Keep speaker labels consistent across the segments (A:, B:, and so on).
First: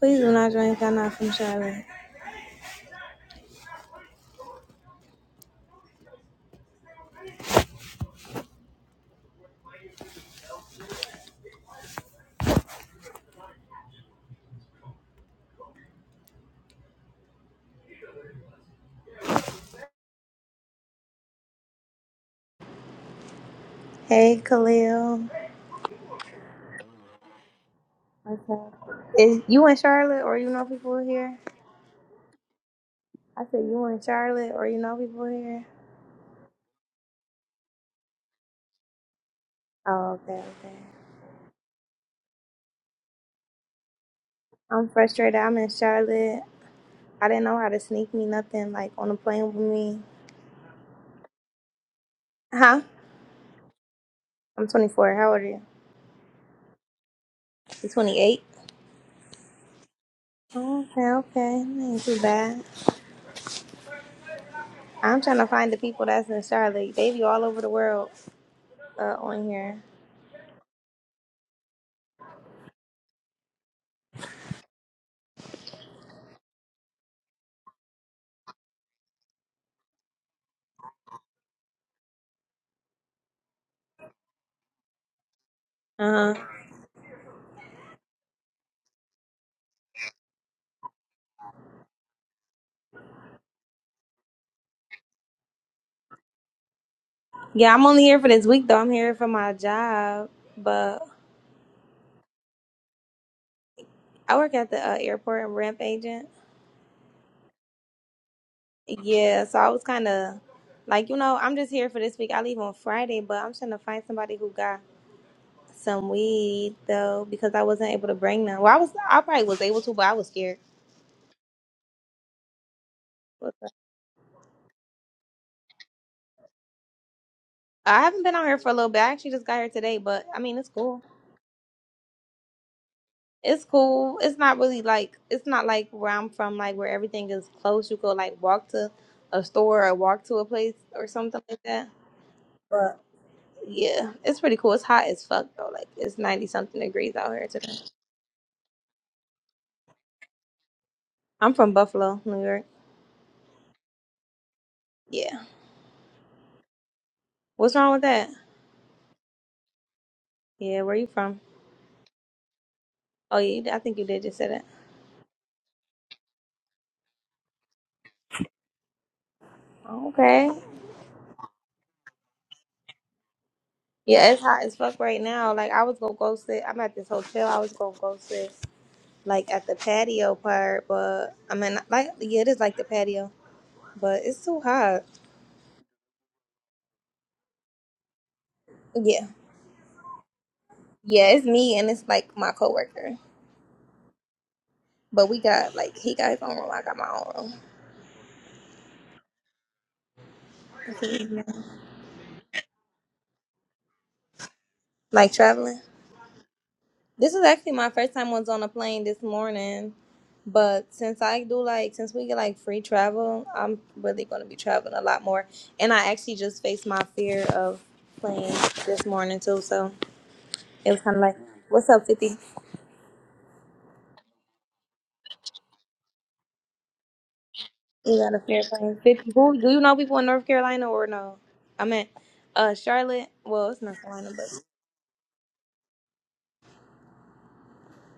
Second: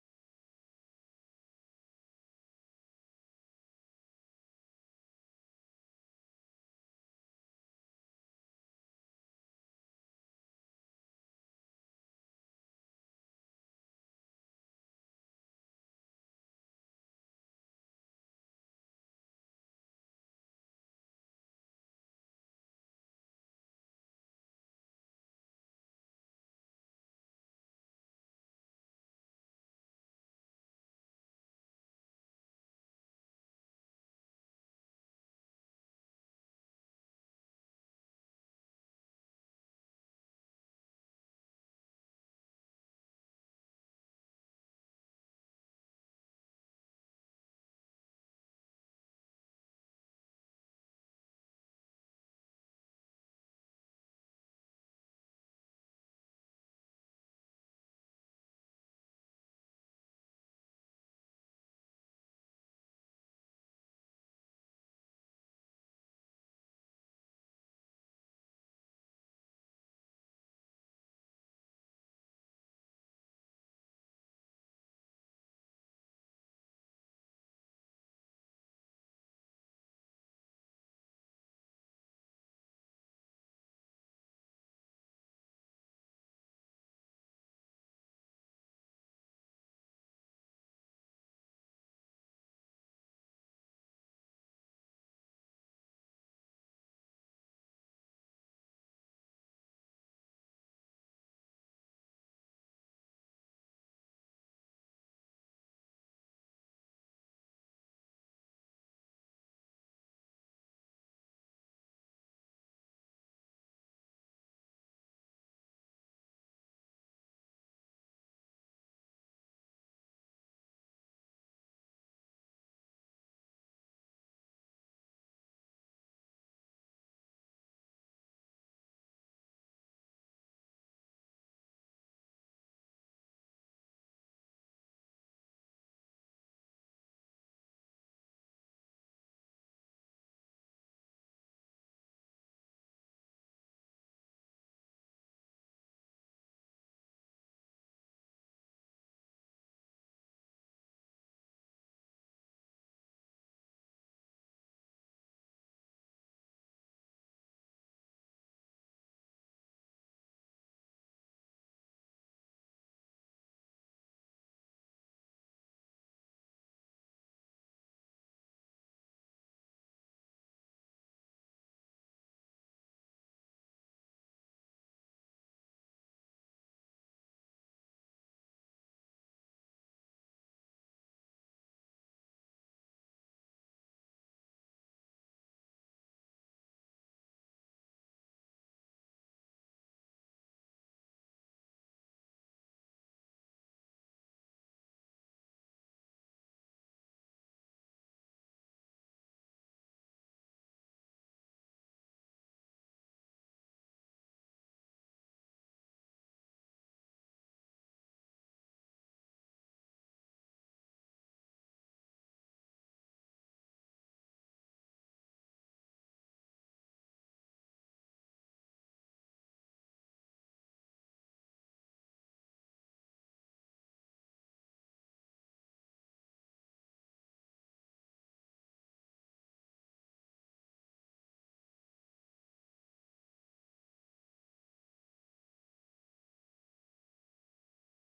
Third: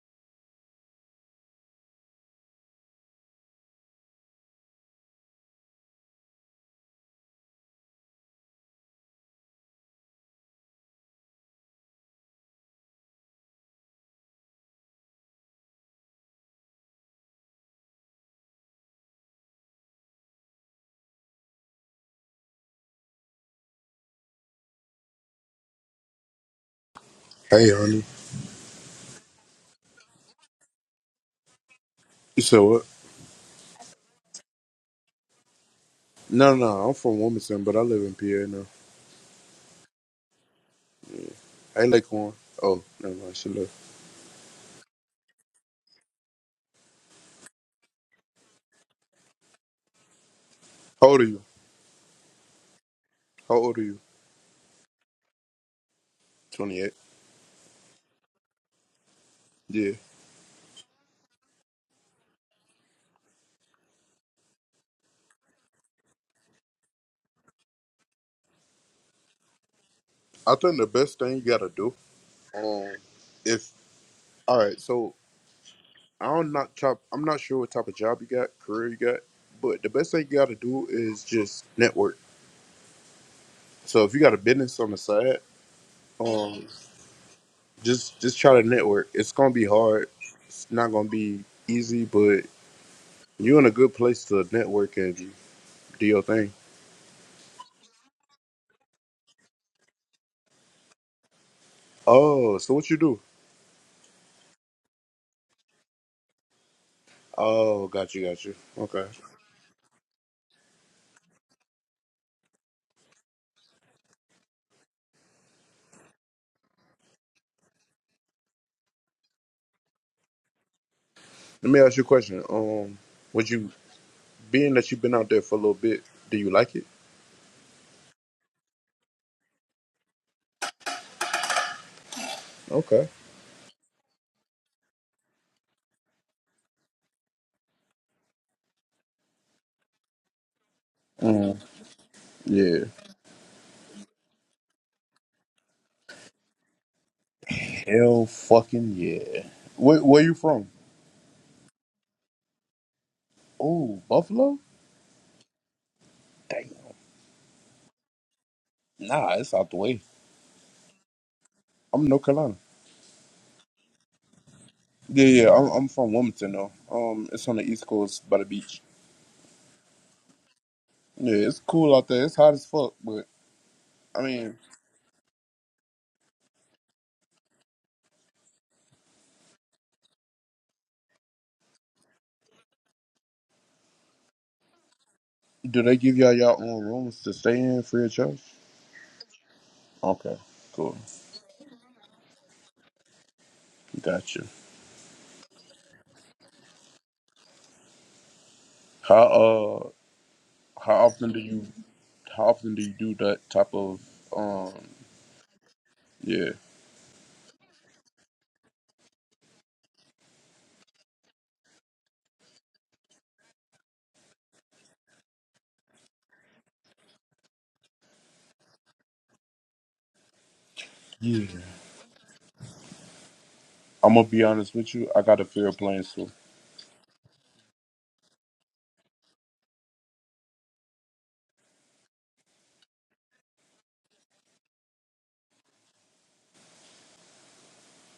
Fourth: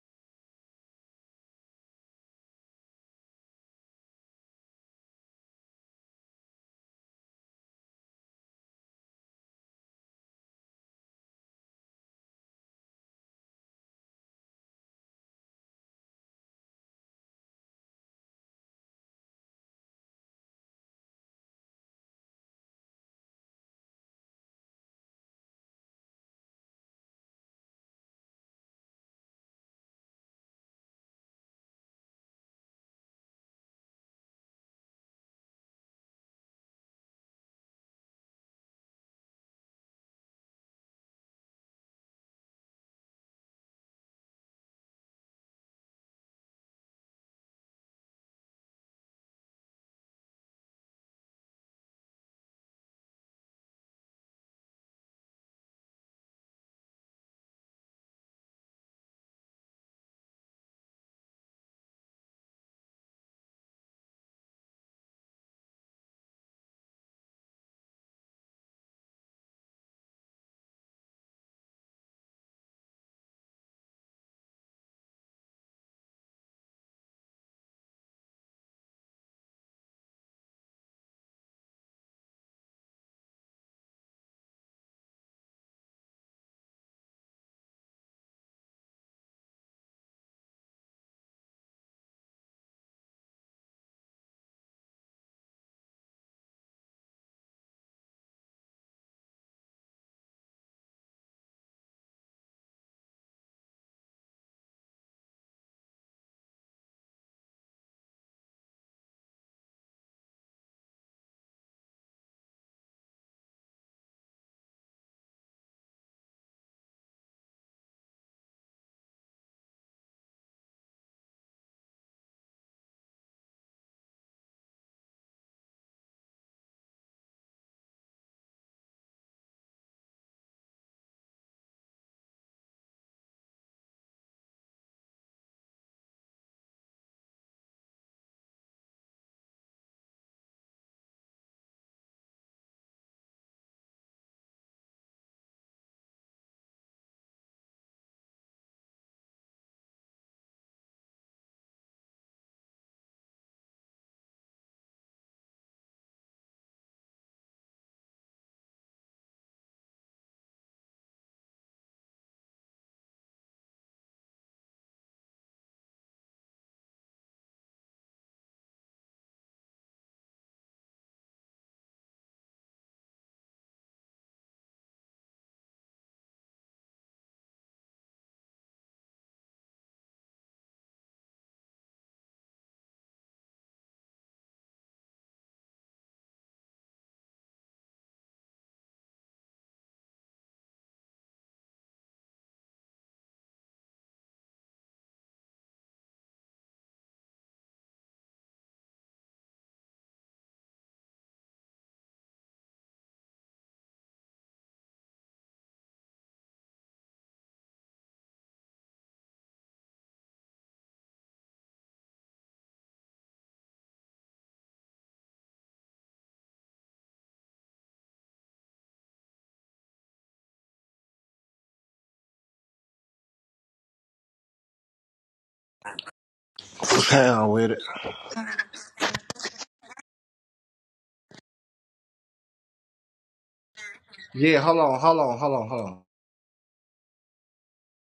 A: Please do not drink. I'm not from Charlotte. Hey, Khalil.
B: Hey, honey.
A: Okay. Is you in Charlotte or you know people here?
B: You said what?
A: I said you in Charlotte or you know people here?
B: No, no, no. I'm from Wilmington, but I live in PA now.
A: Oh, okay, okay.
B: Hey, Laquan. Oh, never mind. She left.
A: I'm frustrated. I'm in Charlotte. I didn't know how to sneak me nothing like on a plane with me.
B: How old are you?
A: Huh?
B: How old are you?
A: I'm 24. How old are you?
B: 28.
A: You 28?
B: Yeah.
A: Oh, Okay, okay. That ain't too bad. I'm trying to find the people that's in Charlotte. They be all over the world uh, on here.
B: I think the best thing you gotta do, um, if all right, so I am not not I'm not sure what type of job you got, career you got, but the best thing you gotta do is just network. So if you got a business on the side,
A: Uh huh.
B: um, just just try to network. It's gonna be hard. It's not gonna be easy, but you're in a good place to network and do your thing.
A: Yeah, I'm only here for this week though. I'm here for my job, but
B: Oh, so what you do?
A: I work at the uh, airport. I'm a ramp agent.
B: Oh, got you, got you. Okay.
A: Yeah, so I was kind of like, you know, I'm just here for this week. I leave on Friday, but I'm trying to find somebody who got some weed though because I wasn't able to bring them. Well, I was, I probably was able to, but I was scared.
B: Let me ask you a question. Um, would
A: What's
B: you,
A: up?
B: being that you've been out there for a little bit, do you like it?
A: I haven't been out here for a little bit. I actually just got here today, but I mean, it's cool.
B: Okay.
A: It's cool. It's not really like it's not like where I'm from, like where everything is close. You go like walk to a store or walk to a place or something
B: Mm,
A: like that.
B: yeah.
A: But yeah, it's pretty cool. It's hot as fuck though. Like it's ninety something degrees out here today.
B: Hell fucking yeah. Where, where you from?
A: I'm from Buffalo, New York.
B: Oh, Buffalo?
A: Yeah.
B: Damn.
A: What's wrong with that?
B: Nah, it's out the way.
A: Yeah, where you from?
B: I'm in North Carolina.
A: Oh yeah, you did- I think you did just say that.
B: Yeah, yeah. I'm, I'm from Wilmington, though. Um, it's on the East Coast by the beach.
A: Okay.
B: Yeah, it's cool out there. It's hot as fuck, but I
A: Yeah, it's
B: mean,
A: hot as fuck right now. Like I was gonna go sit. I'm at this hotel. I was gonna go sit like at the patio part, but I mean, like yeah, it is like the patio but it's too hot.
B: do they give y'all your own rooms to stay in free of charge?
A: Yeah,
B: Okay, cool.
A: yeah, it's me and it's like my coworker.
B: Gotcha.
A: But we got like he got his own room, I got my own
B: How uh
A: room.
B: how often do
A: Mhm.
B: you how often do you do that type of um
A: Like traveling.
B: yeah.
A: This is actually my first time was on a plane this morning. But since I do like since we get like free travel, I'm really gonna be traveling a lot more. And I actually just faced my fear of planes this morning too. So it was kind of like,
B: Yeah.
A: "What's up, 50?
B: I'm gonna be honest with you, I got a fear of planes too.
C: Down with it.
A: We got a fair playing fifty. Who do you know people in North Carolina or no? I meant uh Charlotte. Well, it's North Carolina,
C: Yeah,
A: but
C: hold on, hold on, hold on, hold on.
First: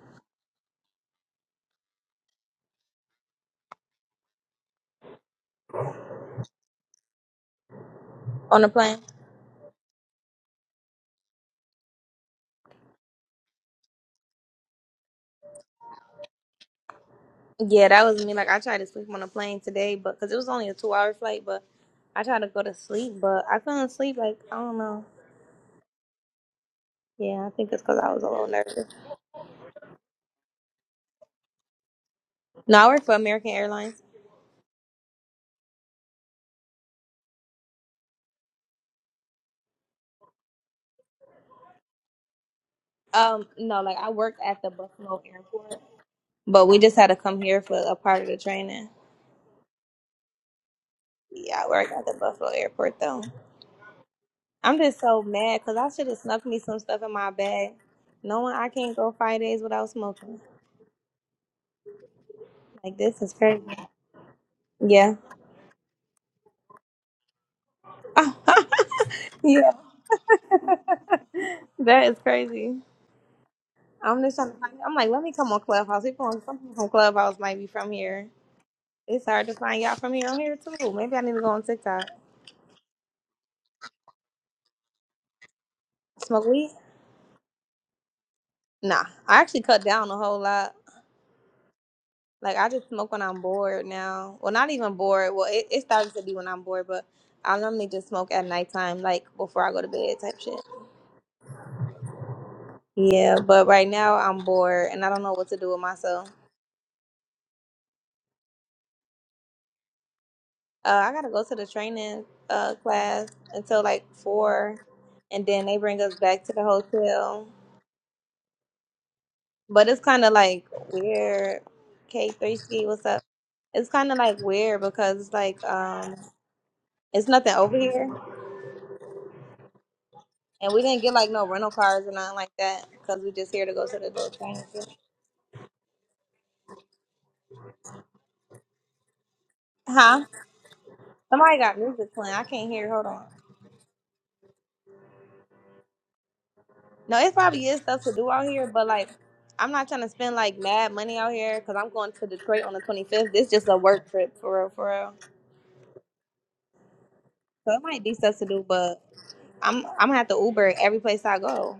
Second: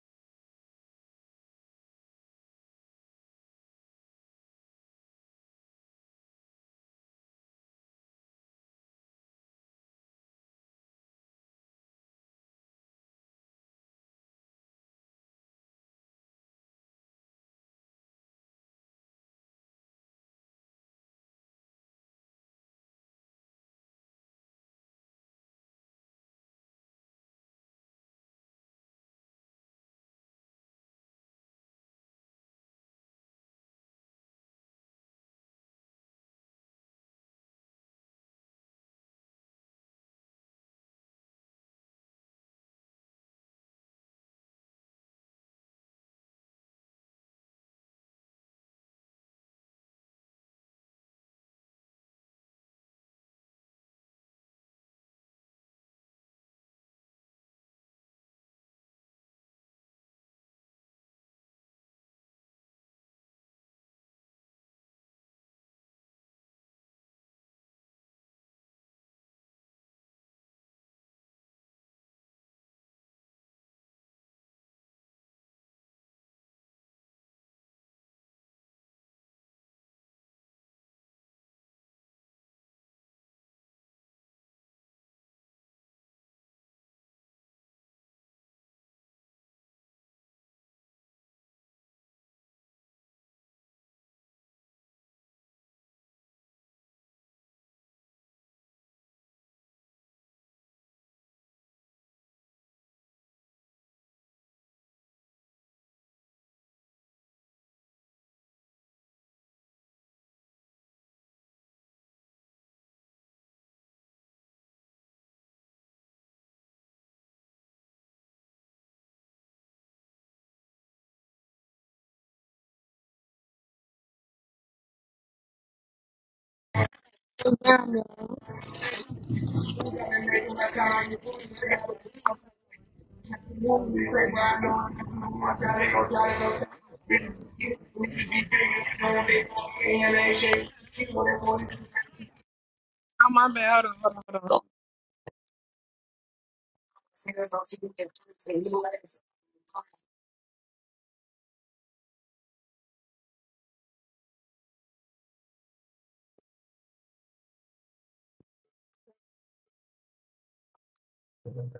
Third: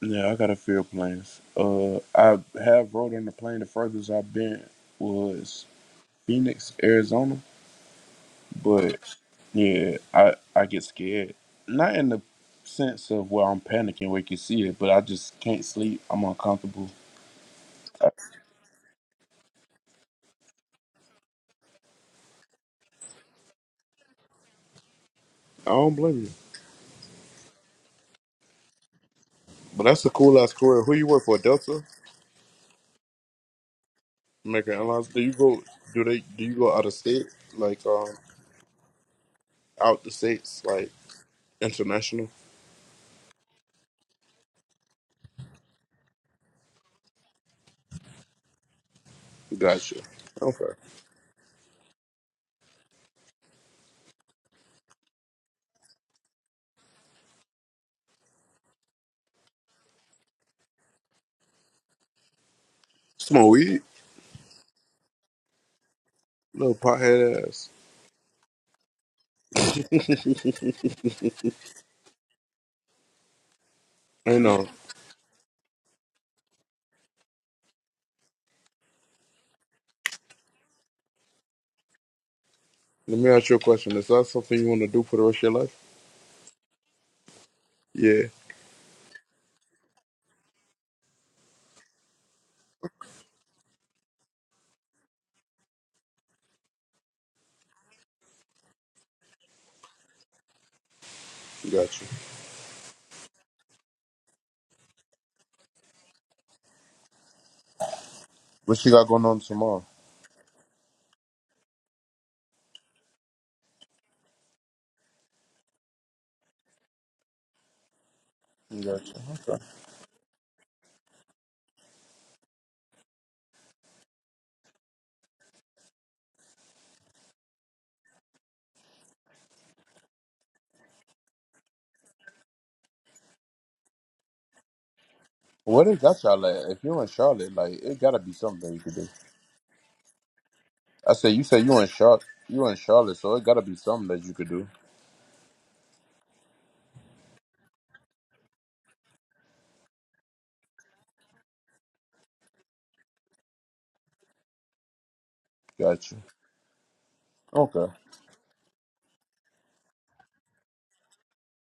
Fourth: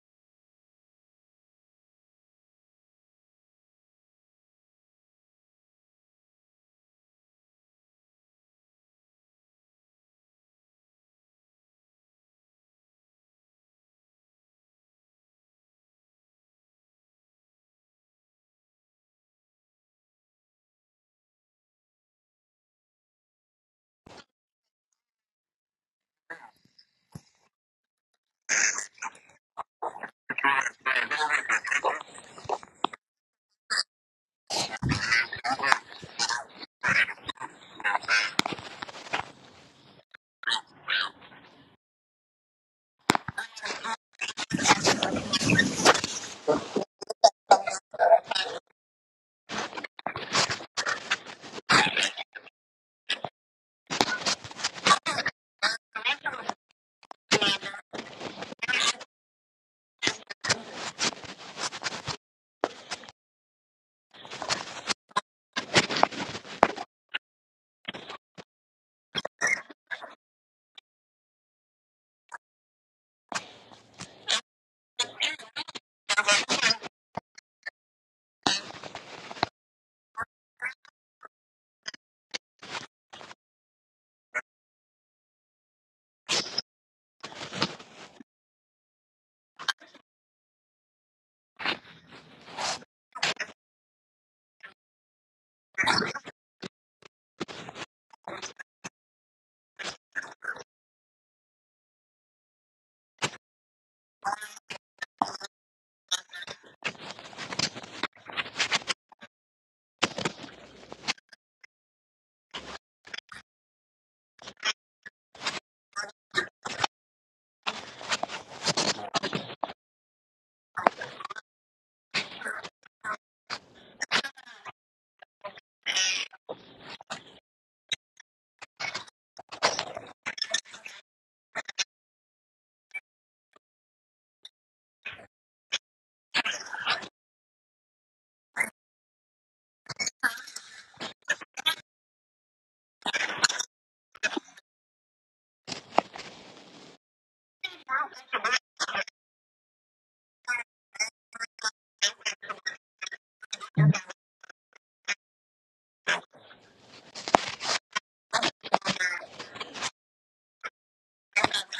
B: Yeah, I got a fear of planes. Uh I have rode on the plane the furthest I've been was Phoenix, Arizona,
A: on the plane.
B: but yeah, I I get scared. Not in the sense of where I'm panicking where you can see it, but I just can't sleep. I'm uncomfortable.
A: Yeah, that
B: I,
A: was me. Like I tried to sleep on the plane today, but because it was only a two-hour flight, but I tried to go to sleep, but I couldn't sleep. Like I don't know.
B: I don't blame you.
A: Yeah, I think it's because I was a little nervous.
B: But that's a cool ass career. Who you work for, Delta?
A: No, I work for American Airlines.
B: Make an alliance. Do you go? Do they? Do you go out of state? Like um, out the states? Like international?
A: Um, no, like I work at the Buffalo Airport, but we just had to come here for a part of the training.
B: Gotcha. Okay.
A: Yeah, I work at the Buffalo Airport though. I'm just so mad because I should have snuck me some stuff in my bag, knowing I can't go five days without smoking. Like this is
B: Smoke
A: crazy.
B: weed,
A: Yeah.
B: little pothead ass.
A: yeah. That is crazy. I'm just
B: I
A: trying to
B: know.
A: find. I'm like, let me come on Clubhouse. People on some people from Clubhouse might be from here. It's hard to find y'all from here. I'm here too. Maybe I need to go on TikTok.
B: Let me ask you a question. Is that something you want to do for the rest of your life?
A: Smoke weed?
B: Yeah.
A: Nah. I actually cut down a whole lot. Like I just smoke when I'm bored now. Well, not even bored. Well, it, it starts to be when I'm bored, but I normally just smoke at nighttime, like before I go to bed type shit.
B: Gotcha.
A: Yeah, but right now I'm bored and I don't know what to do with myself.
B: What you got going on tomorrow?
A: Uh, I gotta go to the training uh, class until like four, and then they bring us back to the hotel.
B: Gotcha. Okay.
A: But it's kind of like weird. K three ski, what's up? It's kind of like weird because it's like um, it's nothing over here, and we didn't get like no rental cars or nothing like that because we just here to go to the little training. Center.
B: What is that Charlotte? If you're in Charlotte, like it gotta be something that you could do.
D: Hell
A: Huh?
B: I say you
A: Somebody
B: say you
A: got
B: in
A: music
B: Charlotte,
A: playing. I
B: you
A: can't
B: in
A: hear. Hold
B: Charlotte,
A: on.
B: so it gotta be something that you could do.
A: No, it probably is stuff to do out here, but like, I'm not trying to spend like mad money out here because I'm going to Detroit on the 25th. This just a work trip for real, for real.
B: Gotcha.
A: So it
B: Okay.
A: might be stuff to do, but I'm I'm gonna have to Uber every place I go.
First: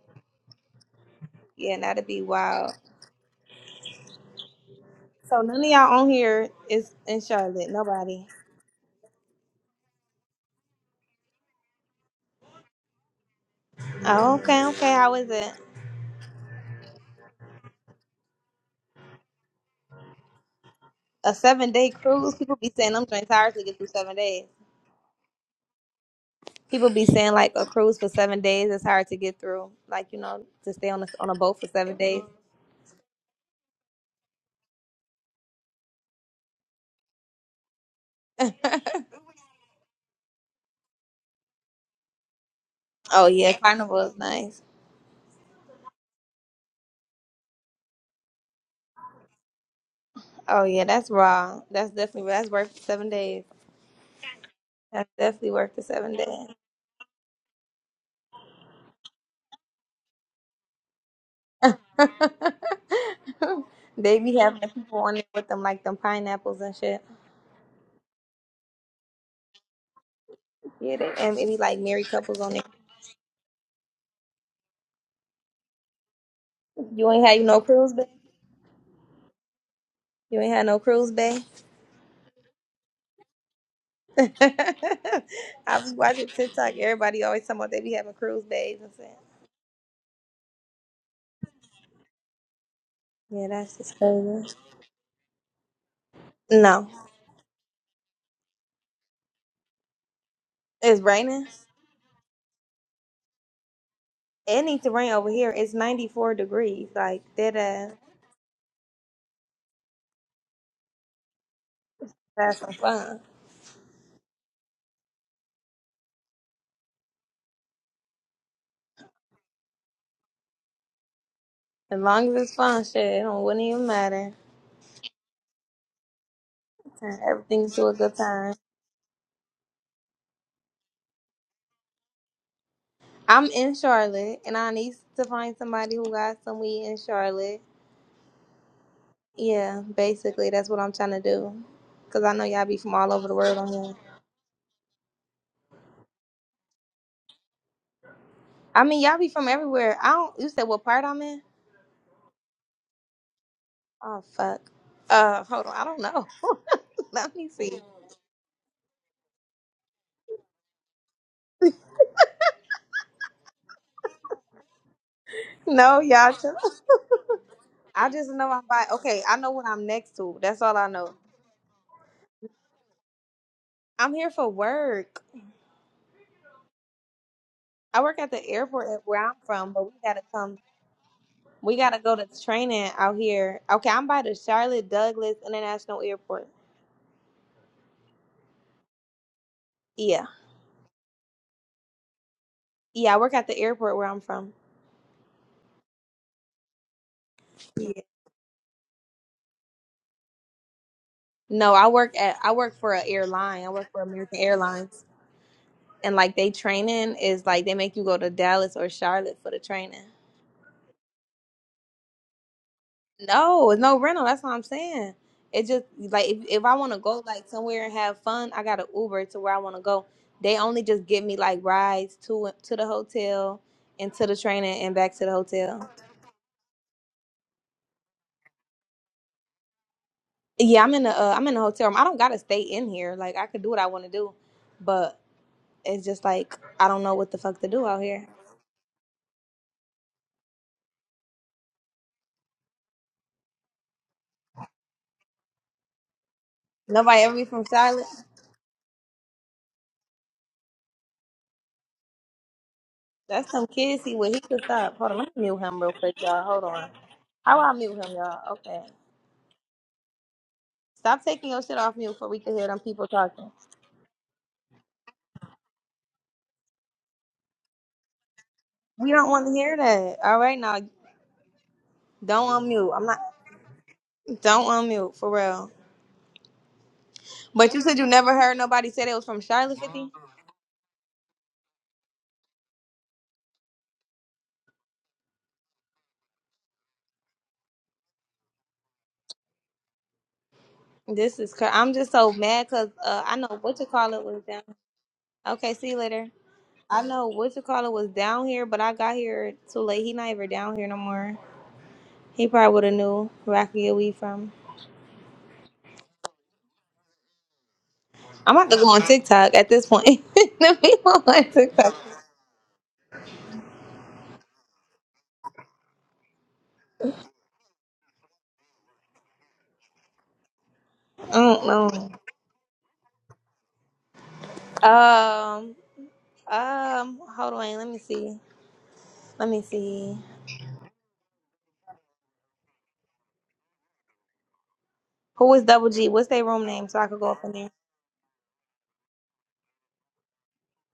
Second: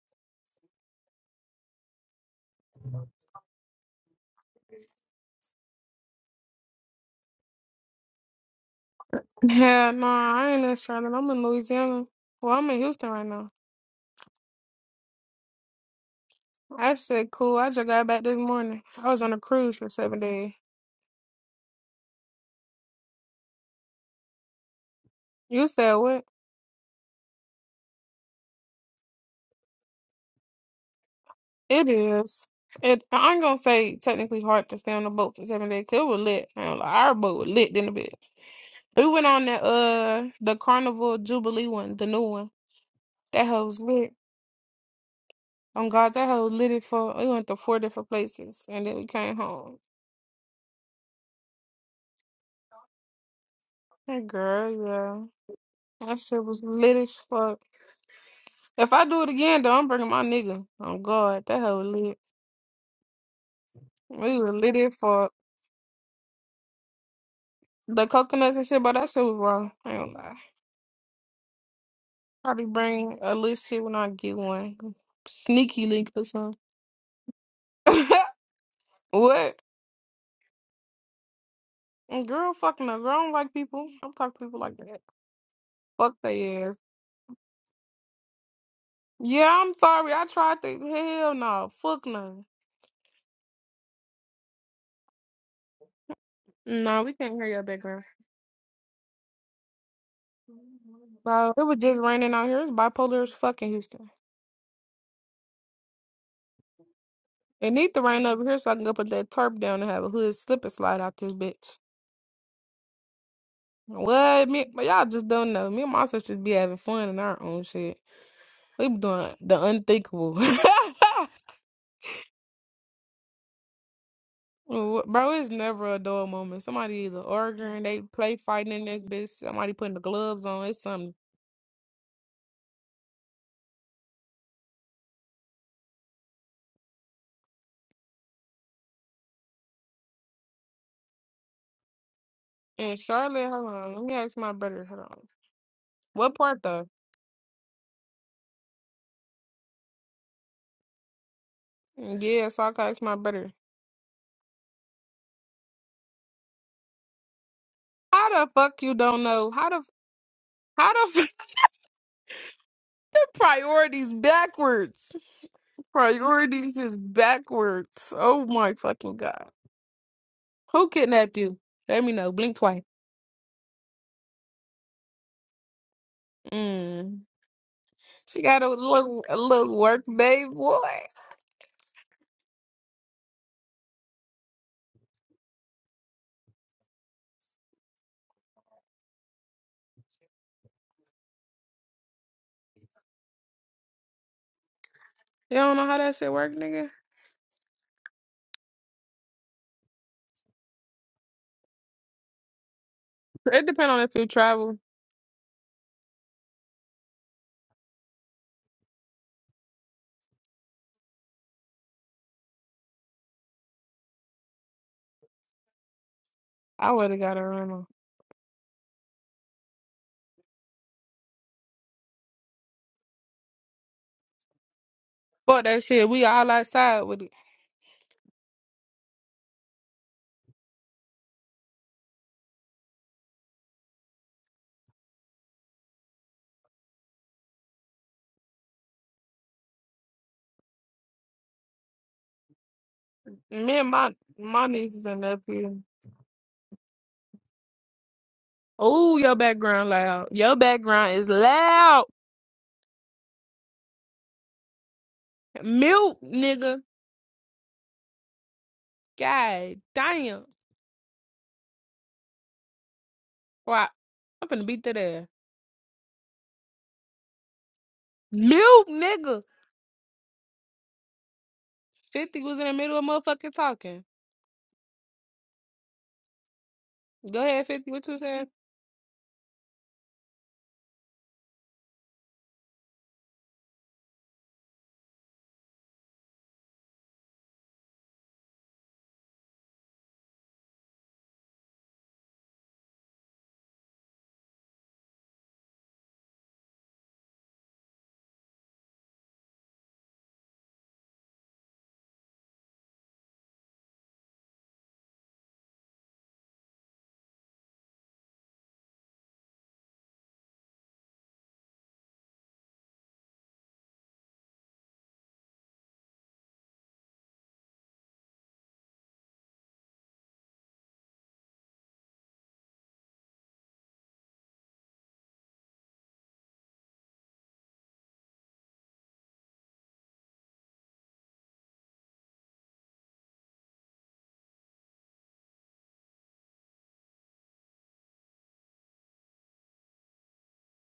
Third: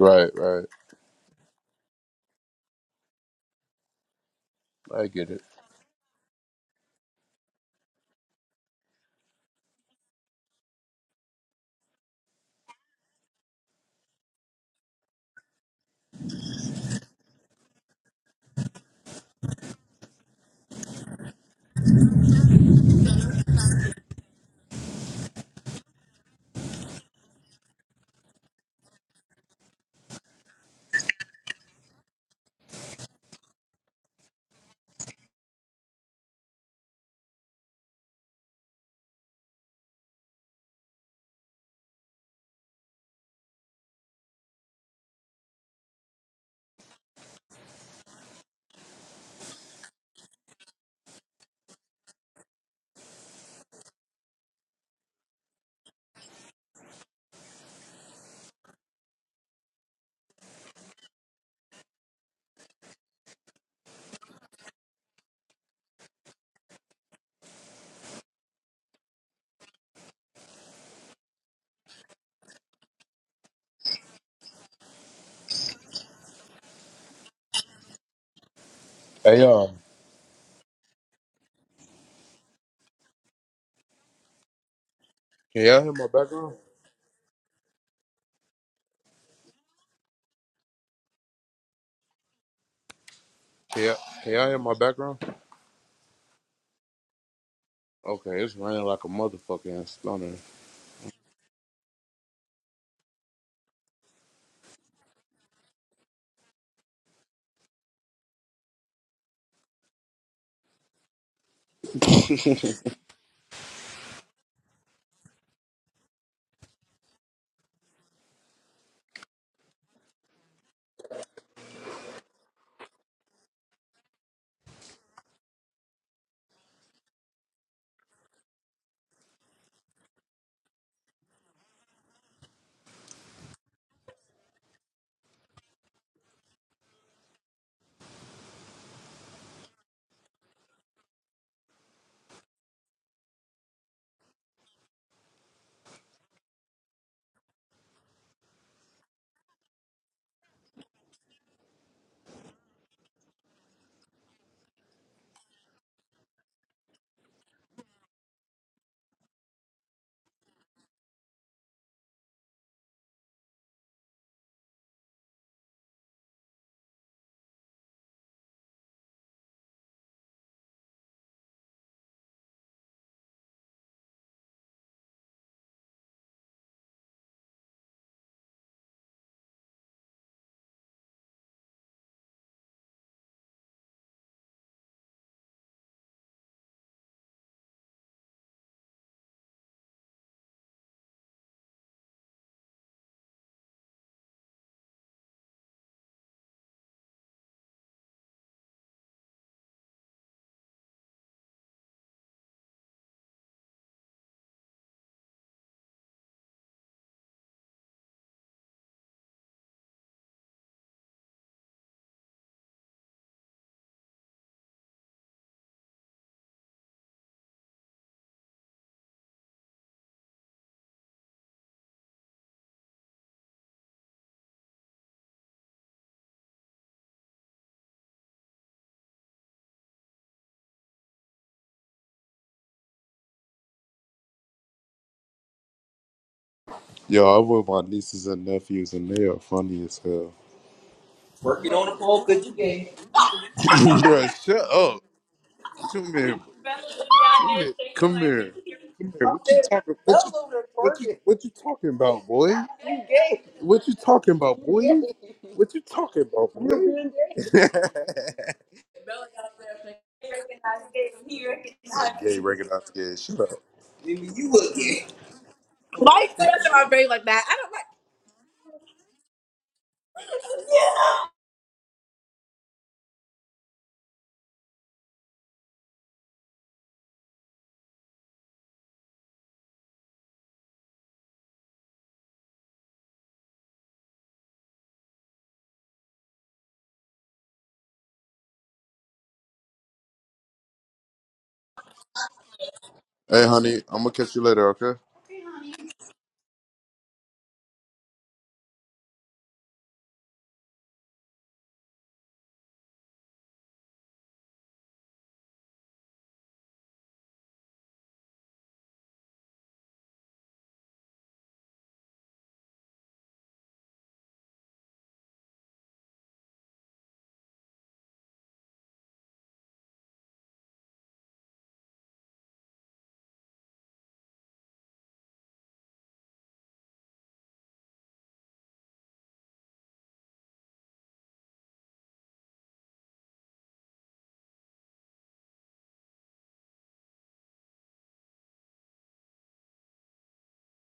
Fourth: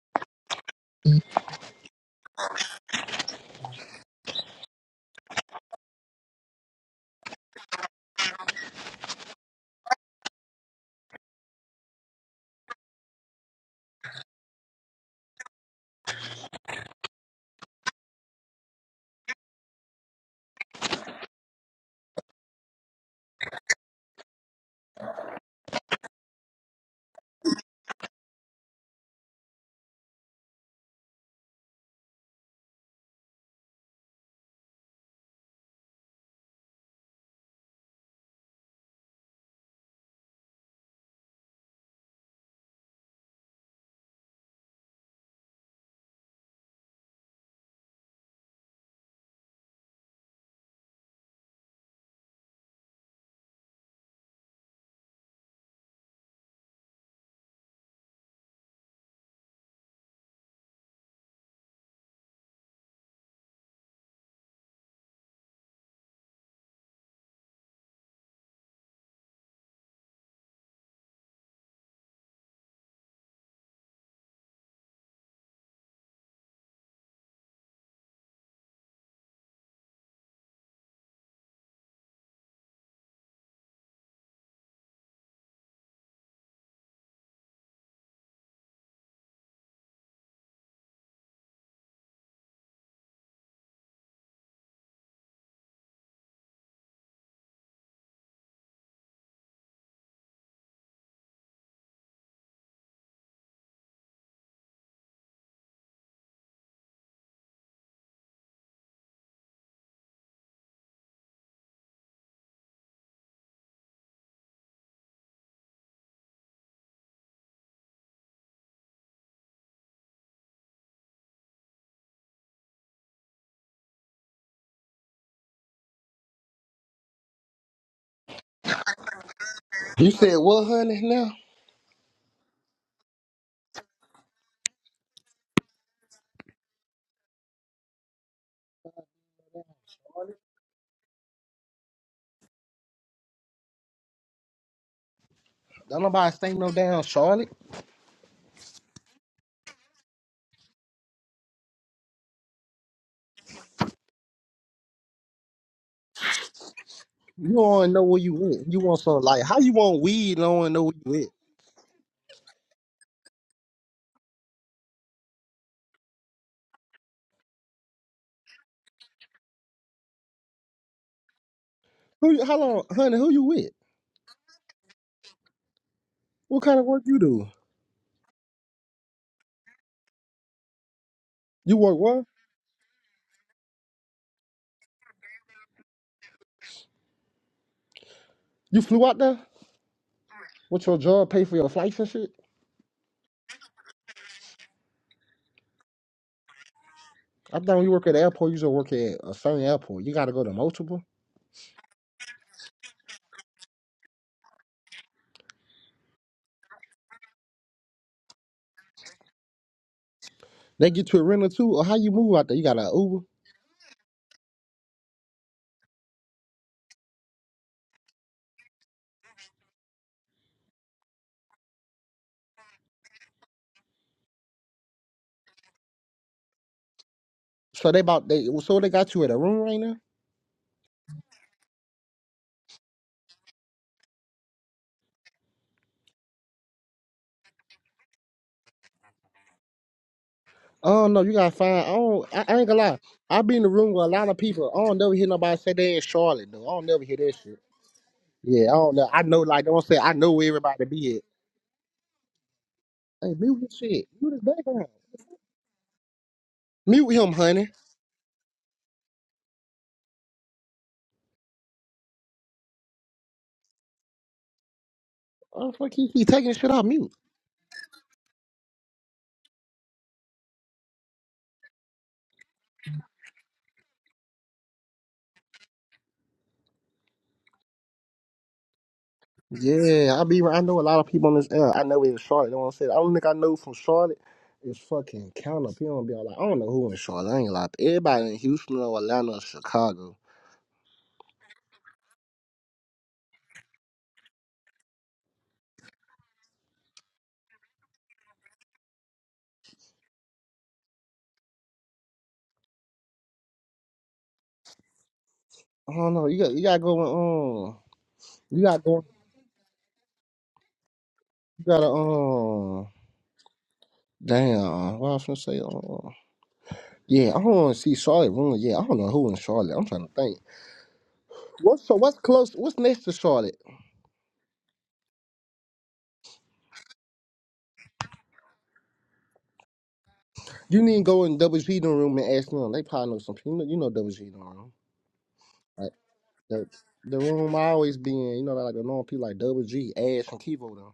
B: Right, right.
A: Yeah, and that'd be wild.
B: I get
A: So
B: it.
A: none of y'all on here is in Charlotte. Nobody.
D: no, I ain't in Charlotte. I'm in Louisiana. Well, I'm in Houston right now.
A: Oh, okay, okay. How is it?
D: I said cool. I just got back this morning. I was on a cruise for seven days.
A: A seven day cruise? People be saying I'm trying tired to get through seven days.
D: You said what?
A: People be saying like a cruise for seven days is hard to get through. Like you know, to stay on a, on a boat for
D: It
A: seven days.
D: is. It. I ain't gonna say technically hard to stay on the boat for seven days. 'cause it was lit. I ain't gonna lie, our boat was lit in a bit. We went on that uh the Carnival Jubilee one, the new one.
A: Oh
D: That
A: yeah,
D: hell was
A: carnival
D: lit.
A: is nice.
D: On God, that hell was lit. it For we went to four different places and then we came home.
A: Oh yeah, that's raw. That's definitely that's worth the seven days.
D: Hey girl,
A: That's
D: yeah.
A: definitely worth the seven
D: That shit was
A: days.
D: lit as fuck. If I do it again, though, I'm bringing my nigga. Oh God, that hell lit.
A: they be
D: We were
A: having the
D: lit as
A: people on there
D: fuck.
A: with them like them pineapples and shit.
D: the coconuts and shit, but that shit was raw. I ain't gonna lie.
A: Yeah, they, and it be like married couples on there.
D: Probably bring a little shit when I get one. Sneaky link or something.
A: You ain't had no cruise bay.
B: Hey, um,
D: what?
B: all
A: You ain't had no cruise bay.
D: Girl, fucking a Girl, I don't like people. I'm talking to people like that.
B: Can
A: I
B: y'all hear
A: was
B: my
D: Fuck
A: watching
B: background?
D: they ass.
A: TikTok. Everybody always talking about they be having cruise bays and shit.
D: Yeah, I'm sorry. I tried to. Hell no. Fuck no.
A: Yeah, that's
B: Can y'all,
A: just
B: can y'all
A: crazy.
B: hear my background?
A: No,
D: No, we can't hear your background.
B: Okay, it's raining like a motherfucker in stunner.
A: it's raining.
D: Well, it was just raining out here. It's bipolar as fucking Houston.
A: It needs to rain over here. It's ninety four degrees. Like
D: It
A: that.
D: need to rain over here so I can go put that tarp down and have a hood slip and slide out this bitch.
A: That's some fun.
D: What me but y'all just don't know. Me and my sisters be having fun in our own shit. We be doing the unthinkable.
A: As long as it's fun, shit, it don't wouldn't even matter.
D: Wh- Bro, it's never a dull moment. Somebody either
A: Turn everything
D: arguing,
A: to a
D: they
A: good
D: play
A: time.
D: fighting in this bitch, somebody putting the
C: You said
D: gloves on,
C: what,
D: it's
C: honey?
D: something.
C: Now
A: I'm in Charlotte, and I need to find somebody who got some weed in Charlotte. Yeah, basically, that's what I'm trying to do. Cause I know y'all be from
D: And
A: all over the
D: Charlotte,
A: world on
D: hold
A: here.
D: on, let me ask my brother, hold on.
C: don't nobody
D: What
C: stay
D: part
C: no
D: though?
C: damn Charlotte.
A: I mean, y'all be from everywhere. I don't. You said what part I'm in?
D: Mm, Yeah, so I can ask my brother.
A: Oh fuck. Uh, hold on. I don't know. Let me
C: You
A: see.
C: don't know where you
D: How the
C: went. You
D: fuck you
C: want some
D: don't
C: like
D: know?
C: how
D: How
C: you
D: the
C: want weed? and Don't know
D: how
C: where you
D: the
C: with.
D: fuck the priorities backwards?
A: No, y'all. Chill.
D: Priorities is backwards.
A: I just
D: Oh
A: know I'm
D: my
A: by.
D: fucking
A: Okay, I
D: god.
A: know what I'm next to. That's all
D: Who
A: I know.
D: kidnapped you? Let me know.
C: Who? You,
D: Blink
C: how
D: twice.
C: long, honey? Who you with?
A: I'm here for work.
C: What kind of work you
D: Mm.
C: do?
A: I work at
D: She
A: the
D: got a
A: airport at where
D: little
A: I'm
D: a
A: from,
D: little
A: but we
D: work
A: gotta
D: babe
A: come.
D: boy.
A: We
C: You work
A: gotta go
C: what?
A: to training out here. Okay, I'm by the Charlotte Douglas International Airport.
C: You flew out there?
A: Yeah,
C: What's your job? Pay for your flights and shit?
A: yeah. I work at the airport where I'm from.
D: You don't know how that shit work, nigga?
C: I thought when you
A: Yeah.
C: work at the airport. You just work at a certain airport. You gotta go to multiple.
A: No, I work at I work for an
D: It
A: airline. I work
D: depend on
A: for
D: if you
A: American
D: travel.
A: Airlines, and like they training is like they make you go to Dallas or Charlotte for the training.
C: They get you a rental too, or how you move out there? You got an Uber.
A: No, it's no rental. That's what I'm saying. It just like if, if I want
D: I
A: to
D: would have
A: go
D: got a
A: like somewhere
D: rental.
A: and have fun, I got to Uber to where I want to go. They only just give me like rides to to the hotel and to the training and and back to the
D: Fuck that
A: hotel.
D: shit. We all outside with it.
C: So they about they so they got you at a room right now.
A: Yeah, I'm in the uh, I'm in the hotel room. I don't gotta stay in here. Like I could do what I want to do, but it's just like I don't know
B: Yo,
A: what the
B: I'm
A: fuck
B: with
A: to
B: my
A: do out
B: nieces
A: here.
B: and nephews, and they are funny as hell.
C: Oh no, you gotta
B: Working
C: find.
B: on
C: I
B: the pole,
C: don't.
B: good
C: I,
B: you
C: I ain't gonna
B: game.
C: lie. I be in the
D: Me and
C: room with a
D: my
C: lot of
B: Bruh,
D: my
C: people.
B: shut
C: I don't
B: up.
D: nieces
C: never
D: and
C: hear nobody say
D: nephews.
C: they in
B: Come here.
C: Charlotte though. I don't never hear
A: Nobody
C: that
A: ever be
B: Come
C: shit.
A: from
B: here.
A: Charlotte.
B: Come here.
C: Yeah, I don't know.
B: Come
D: Oh,
C: I
B: here.
D: your
C: know
B: What you
C: like don't
D: background
B: talking?
C: say I
B: What you?
D: loud.
C: know where
D: Your
C: everybody
B: What you?
D: background
C: be at.
D: is
B: What you talking
D: loud.
B: about, boy?
C: Hey,
A: That's
C: mute
A: some
C: his
B: What you
A: kid.
C: shit.
A: See what
B: talking
C: Mute
A: he
C: his
A: could
B: about, boy?
C: background.
A: stop. Hold on, let me mute
B: What you
A: him real
D: Mute,
A: quick,
B: talking
A: y'all.
B: about, boy?
A: Hold
D: nigga.
A: on.
C: Mute him,
A: How
C: honey.
A: I mute him, y'all? Okay.
B: belly
D: God
B: out there. He
D: damn.
B: recognized gay.
A: Stop
B: He
A: taking your shit off mute
B: recognized
A: before
B: Gay,
A: we can hear them
B: recognized
A: people
B: gay. Shut
A: talking.
B: up.
D: Why?
B: Nigga,
D: I'm
B: you
D: finna
B: look
D: beat that
B: gay.
D: ass.
C: Oh fuck, he,
B: Why
C: he
B: you sit
C: taking
B: up
C: shit
B: in
C: off
B: my grave
C: mute.
B: like that? I don't like.
D: Mute,
A: We don't
D: nigga.
A: want to hear that. All right now,
D: 50
A: don't
D: was in the
A: unmute.
D: middle of
A: I'm not.
D: motherfucking talking.
A: Don't unmute for real.
D: Go ahead,
A: But you
D: 50,
A: said you
D: what you
A: never
D: saying?
A: heard nobody say they was from Charlotte, fifty.
C: Yeah, I be. I know a lot of people on this air. I know it's Charlotte. Don't say. The only thing I know from Charlotte is fucking count up. People don't be all like, I don't know who in Charlotte. I ain't gonna lie. everybody in Houston or Atlanta or Chicago.
A: This is. Cr- I'm just so mad because uh, I
B: Hey,
A: know what
B: honey,
A: you
B: I'm gonna
A: call it
B: catch you
A: was down.
B: later, okay?
A: Okay, see you later. I know what you call it was down here, but I got here too late. He not even down here no more. He probably would have knew where I could get weed from.
C: I don't know. You got you gotta go with um.
A: I'm
C: You
A: about to
C: gotta
A: go on
C: go.
A: TikTok at this point. the people on
C: You gotta
A: TikTok.
C: um. Damn, what I was gonna say? Uh, yeah, I don't want to see Charlotte ruin. Yeah, I don't know who in Charlotte. I'm trying to think.
A: I don't
C: What's so? What's close? What's next to Charlotte?
A: know. Um. Um, hold on, let me see. Let me see.
C: You need to go in WG the room and ask them. They probably know some people. You know, you know WG the room,
A: Who is Double
C: like
A: G? What's their
C: the
A: room name so I
C: the
A: could go up in
C: room I
A: there?
C: always be in. You know, like the normal people like WG, Ash and Kivo. Though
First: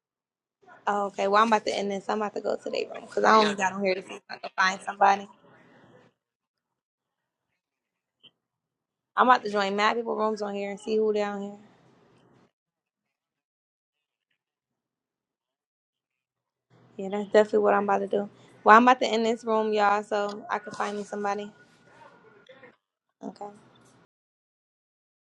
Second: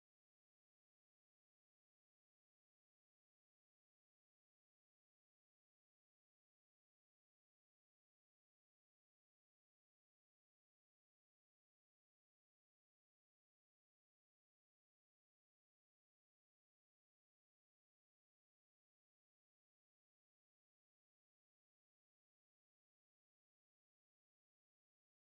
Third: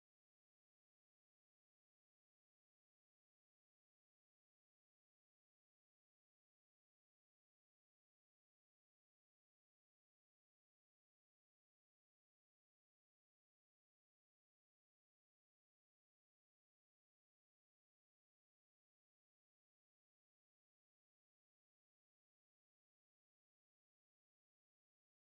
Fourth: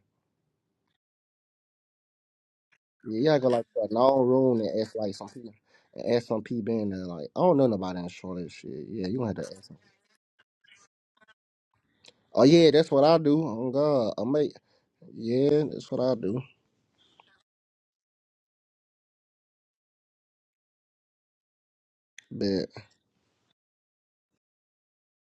A: Oh, okay. Well, I'm about to end this. I'm about to go to their room
C: Yeah, you
A: because I
C: gotta go
A: only
C: like
A: got
C: to
A: on
C: a
A: here to see if
C: long
A: I can
C: room and
A: find
C: ask like some
A: somebody.
C: people. And ask some people in there, like I don't know nobody in Charlotte. Shit, yeah, you
A: I'm
C: gonna have
A: about to
C: to ask
A: join
C: them.
A: mad people rooms on here and see who down here.
C: Oh yeah, that's what I do. Oh God, I make yeah, that's what I do.
A: Yeah, that's definitely what I'm about to do. Well, I'm about to end this room, y'all, so I can find me somebody.
C: But.
A: Okay.